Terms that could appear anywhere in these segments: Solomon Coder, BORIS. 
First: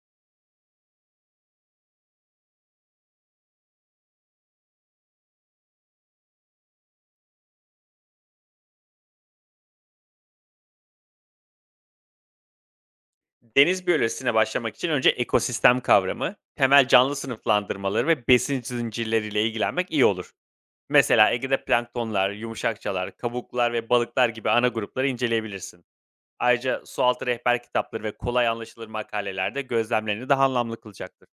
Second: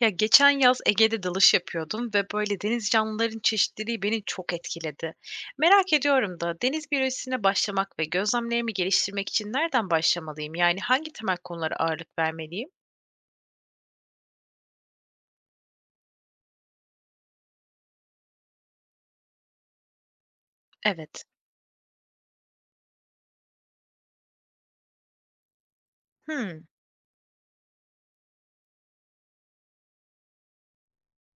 Ya geçen yaz Ege'de dalış yapıyordum ve böyle deniz canlıların çeşitliliği beni çok etkiledi. Merak ediyorum da deniz biyolojisine başlamak ve gözlemlerimi geliştirmek için nereden başlamalıyım? Yani hangi temel konulara ağırlık vermeliyim? Deniz biyolojisine başlamak için önce ekosistem kavramı, temel canlı sınıflandırmaları ve besin zincirleriyle ilgilenmek iyi olur. Evet. Mesela Ege'de planktonlar, yumuşakçalar, kabuklar ve balıklar gibi ana grupları inceleyebilirsin. Hmm, Ayrıca sualtı rehber kitapları ve kolay anlaşılır makalelerde gözlemlerini daha anlamlı kılacaktır.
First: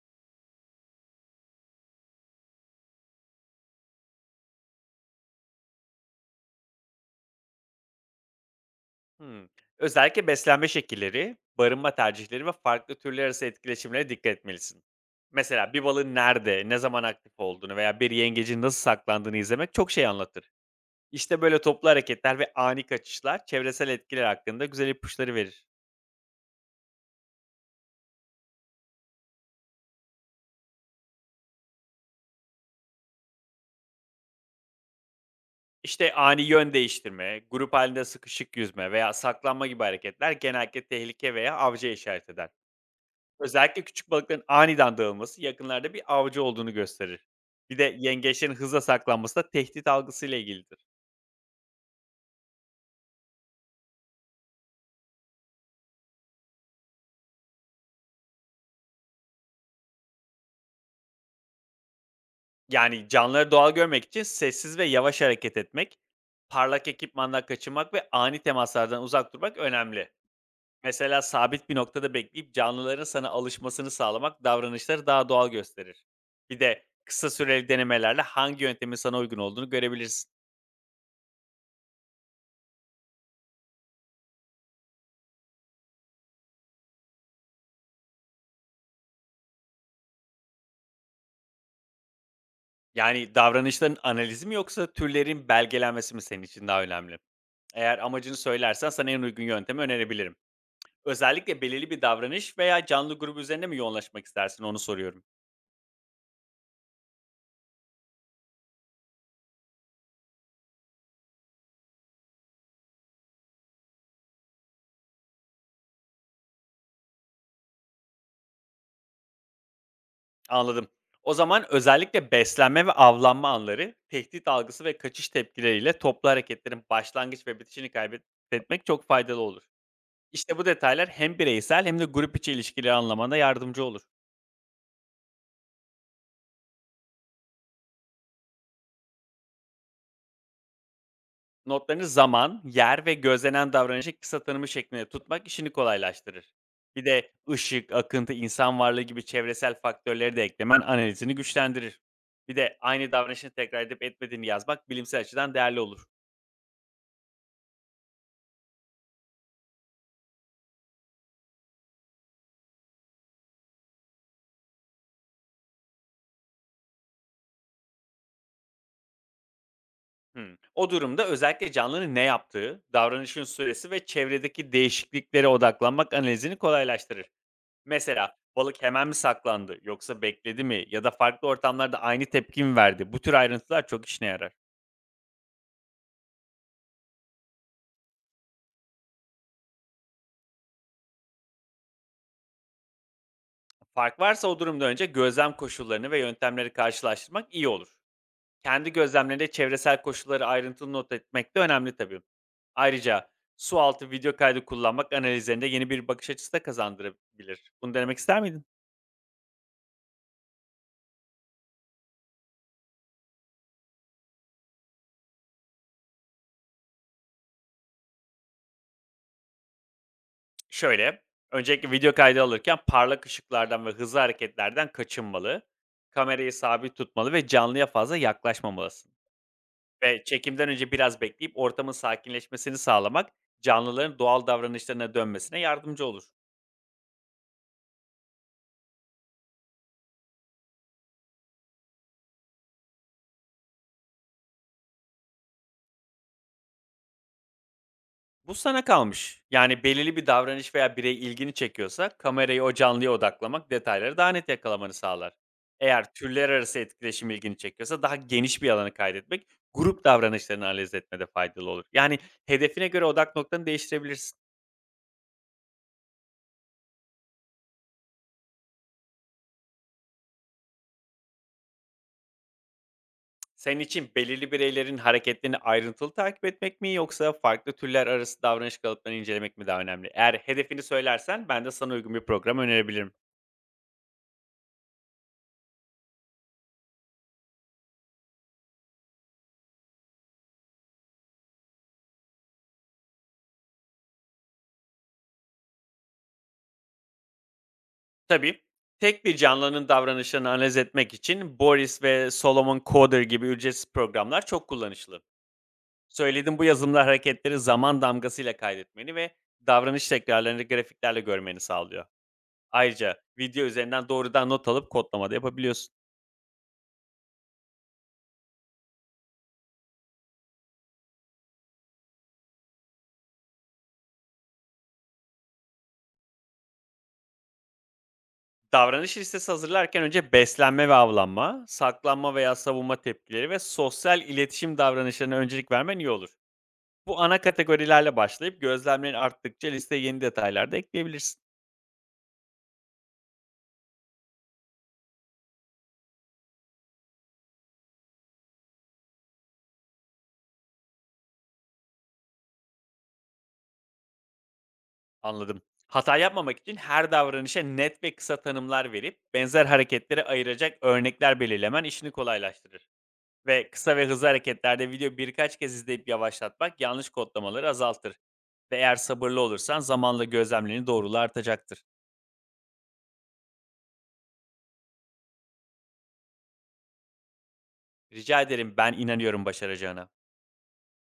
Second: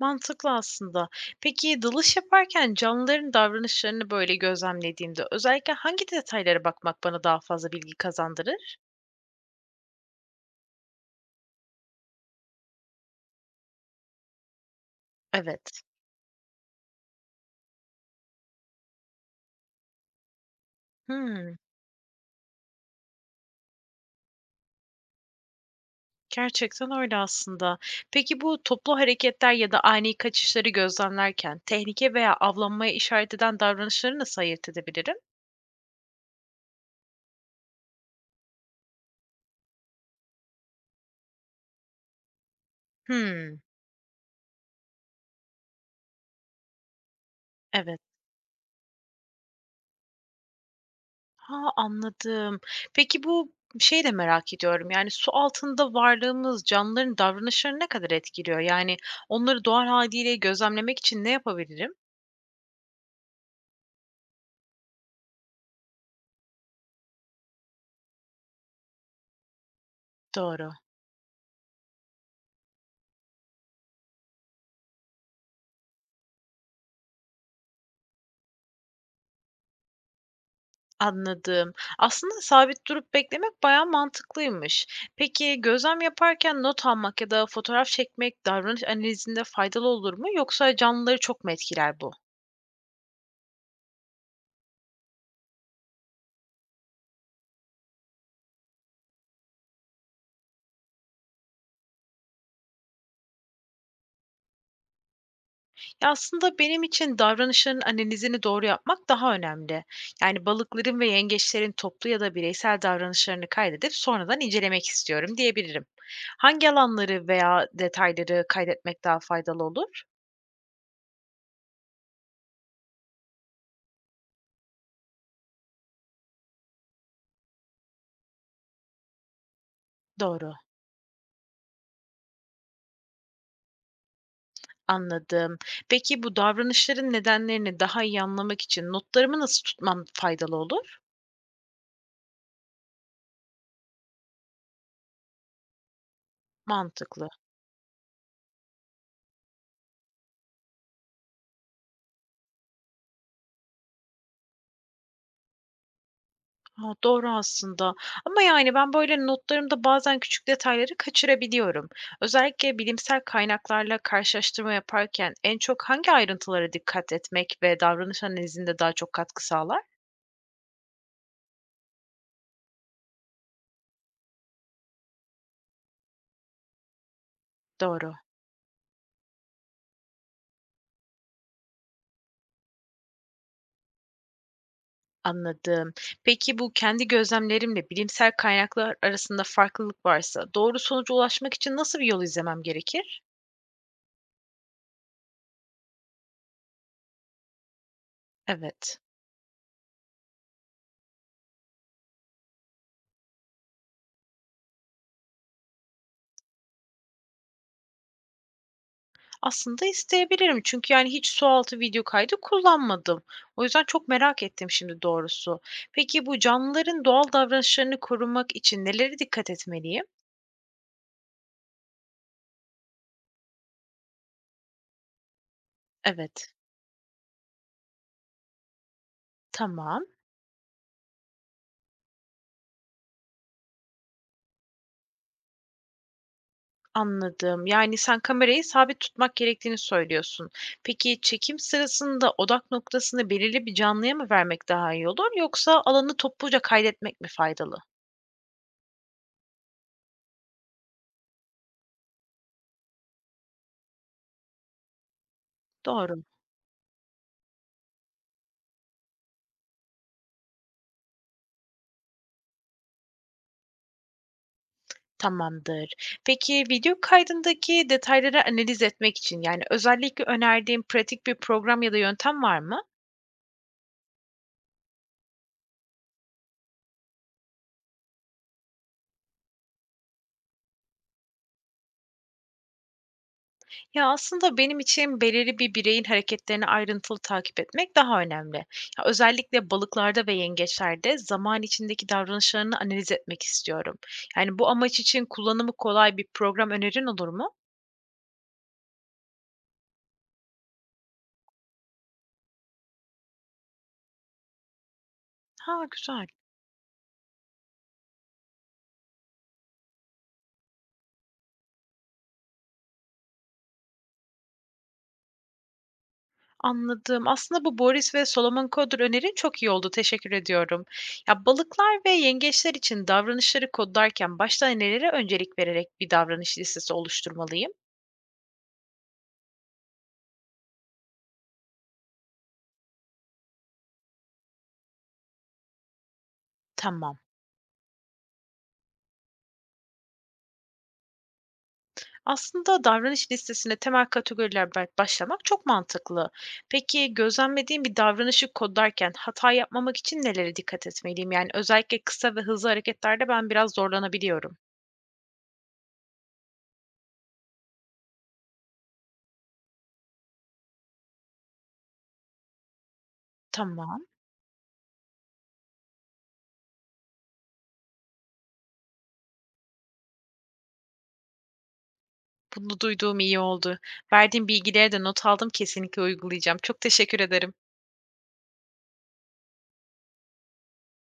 mantıklı aslında. Peki dalış yaparken canlıların davranışlarını böyle gözlemlediğimde özellikle hangi detaylara bakmak bana daha fazla bilgi kazandırır? Hmm. Özellikle beslenme şekilleri, barınma tercihleri ve farklı türler arası etkileşimlere dikkat etmelisin. Mesela Evet. bir balığın nerede, ne zaman aktif olduğunu veya bir yengecin nasıl saklandığını izlemek çok şey anlatır. İşte Hmm. böyle toplu hareketler ve ani kaçışlar çevresel etkiler hakkında güzel ipuçları verir. Gerçekten öyle aslında. Peki bu toplu hareketler ya da ani kaçışları gözlemlerken tehlike veya avlanmaya işaret eden davranışları nasıl ayırt edebilirim? İşte ani yön değiştirme, grup halinde sıkışık yüzme veya saklanma gibi hareketler genellikle tehlike veya avcıya işaret eder. Hımm, Özellikle küçük balıkların aniden dağılması yakınlarda bir avcı olduğunu gösterir. Bir de evet. yengeçlerin hızla saklanması da tehdit algısıyla ilgilidir. Ha, anladım. Peki bu şey de merak ediyorum, yani, su altında varlığımız canlıların davranışlarını ne kadar etkiliyor? Yani, onları doğal haliyle gözlemlemek için ne yapabilirim? Yani canlıları doğal görmek için sessiz ve yavaş hareket etmek, parlak ekipmanla kaçınmak ve ani temaslardan uzak durmak önemli. Doğru. Mesela sabit bir noktada bekleyip canlıların sana alışmasını sağlamak davranışları daha doğal gösterir. Bir de kısa süreli denemelerle hangi yöntemin sana uygun olduğunu görebilirsin. Anladım. Aslında sabit durup beklemek bayağı mantıklıymış. Peki gözlem yaparken not almak ya da fotoğraf çekmek davranış analizinde faydalı olur mu yoksa canlıları çok mu etkiler bu? Yani davranışların analizi mi yoksa türlerin belgelenmesi mi senin için daha önemli? Eğer amacını söylersen sana en uygun yöntemi önerebilirim. Özellikle belirli bir davranış veya canlı grubu üzerine mi yoğunlaşmak istersin onu soruyorum. Ya aslında benim için davranışların analizini doğru yapmak daha önemli. Yani balıkların ve yengeçlerin toplu ya da bireysel davranışlarını kaydedip sonradan incelemek istiyorum diyebilirim. Hangi alanları veya detayları kaydetmek daha faydalı olur? Anladım. O zaman özellikle beslenme ve avlanma anları, tehdit algısı ve kaçış tepkileriyle toplu hareketlerin başlangıç ve bitişini kaybetmek çok faydalı olur. Doğru. İşte bu detaylar hem bireysel hem de grup içi ilişkileri anlamana yardımcı olur. Anladım. Peki bu davranışların nedenlerini daha iyi anlamak için notlarımı nasıl tutmam faydalı olur? Notlarını zaman, yer ve gözlenen davranışı kısa tanımı şeklinde tutmak işini kolaylaştırır. Bir Mantıklı. de ışık, akıntı, insan varlığı gibi çevresel faktörleri de eklemen analizini güçlendirir. Bir de aynı davranışını tekrar edip etmediğini yazmak bilimsel açıdan değerli olur. Ha, doğru aslında. Ama yani ben böyle notlarımda bazen küçük detayları kaçırabiliyorum. Özellikle bilimsel kaynaklarla karşılaştırma yaparken en çok hangi ayrıntılara dikkat etmek ve davranış analizinde daha çok katkı sağlar? Hımm. O durumda özellikle canlının ne yaptığı, davranışın süresi ve çevredeki değişikliklere odaklanmak analizini kolaylaştırır. Doğru. Mesela balık hemen mi saklandı yoksa bekledi mi ya da farklı ortamlarda aynı tepki mi verdi? Bu tür ayrıntılar çok işine yarar. Anladım. Peki bu kendi gözlemlerimle bilimsel kaynaklar arasında farklılık varsa doğru sonuca ulaşmak için nasıl bir yol izlemem gerekir? Fark varsa o durumda önce gözlem koşullarını ve yöntemleri karşılaştırmak iyi olur. Kendi Evet. gözlemlerinde çevresel koşulları ayrıntılı not etmek de önemli tabii. Ayrıca su altı video kaydı kullanmak analizlerinde yeni bir bakış açısı da kazandırabilir. Bunu denemek ister miydin? Aslında isteyebilirim çünkü yani hiç sualtı video kaydı kullanmadım. O yüzden çok merak ettim şimdi doğrusu. Peki bu canlıların doğal davranışlarını korumak için nelere dikkat etmeliyim? Şöyle, öncelikle video kaydı alırken parlak ışıklardan ve hızlı hareketlerden kaçınmalı. Kamerayı Evet. sabit tutmalı ve canlıya fazla yaklaşmamalısın. Tamam. Ve çekimden önce biraz bekleyip ortamın sakinleşmesini sağlamak canlıların doğal davranışlarına dönmesine yardımcı olur. Anladım. Yani sen kamerayı sabit tutmak gerektiğini söylüyorsun. Peki çekim sırasında odak noktasını belirli bir canlıya mı vermek daha iyi olur yoksa alanı topluca kaydetmek mi faydalı? Bu sana kalmış. Yani belirli bir davranış veya birey ilgini çekiyorsa kamerayı o canlıya odaklamak detayları daha net yakalamanı sağlar. Eğer Doğru. türler arası etkileşim ilgini çekiyorsa daha geniş bir alanı kaydetmek grup davranışlarını analiz etmede faydalı olur. Yani hedefine göre odak noktanı değiştirebilirsin. Tamamdır. Peki video kaydındaki detayları analiz etmek için yani özellikle önerdiğin pratik bir program ya da yöntem var mı? Senin için belirli bireylerin hareketlerini ayrıntılı takip etmek mi yoksa farklı türler arası davranış kalıplarını incelemek mi daha önemli? Eğer hedefini söylersen ben de sana uygun bir program önerebilirim. Ya, aslında benim için belirli bir bireyin hareketlerini ayrıntılı takip etmek daha önemli. Ya, özellikle balıklarda ve yengeçlerde zaman içindeki davranışlarını analiz etmek istiyorum. Yani bu amaç için kullanımı kolay bir program önerin olur mu? Tabii. Tek bir canlının davranışlarını analiz etmek için Boris ve Solomon Coder gibi ücretsiz programlar çok kullanışlı. Ha, güzel. Söylediğim bu yazılımlar hareketleri zaman damgasıyla kaydetmeni ve davranış tekrarlarını grafiklerle görmeni sağlıyor. Ayrıca video üzerinden doğrudan not alıp kodlama da yapabiliyorsun. Anladım. Aslında bu Boris ve Solomon Coder önerin çok iyi oldu. Teşekkür ediyorum. Ya balıklar ve yengeçler için davranışları kodlarken başta nelere öncelik vererek bir davranış listesi oluşturmalıyım? Davranış listesi hazırlarken önce beslenme ve avlanma, saklanma veya savunma tepkileri ve sosyal iletişim davranışlarına öncelik vermen iyi olur. Tamam. Bu ana kategorilerle başlayıp gözlemlerin arttıkça listeye yeni detaylar da ekleyebilirsin. Aslında davranış listesine temel kategorilerle başlamak çok mantıklı. Peki gözlemlediğim bir davranışı kodlarken hata yapmamak için nelere dikkat etmeliyim? Yani özellikle kısa ve hızlı hareketlerde ben biraz zorlanabiliyorum. Anladım. Hata yapmamak için her davranışa net ve kısa tanımlar verip benzer hareketlere ayıracak örnekler belirlemen işini kolaylaştırır. Ve kısa ve Tamam, hızlı hareketlerde video birkaç kez izleyip yavaşlatmak yanlış kodlamaları azaltır. Ve eğer sabırlı olursan zamanla gözlemlerini doğruluğu artacaktır. bunu duyduğum iyi oldu. Verdiğim bilgileri de not aldım, kesinlikle uygulayacağım. Çok teşekkür ederim. Rica ederim ben inanıyorum başaracağına.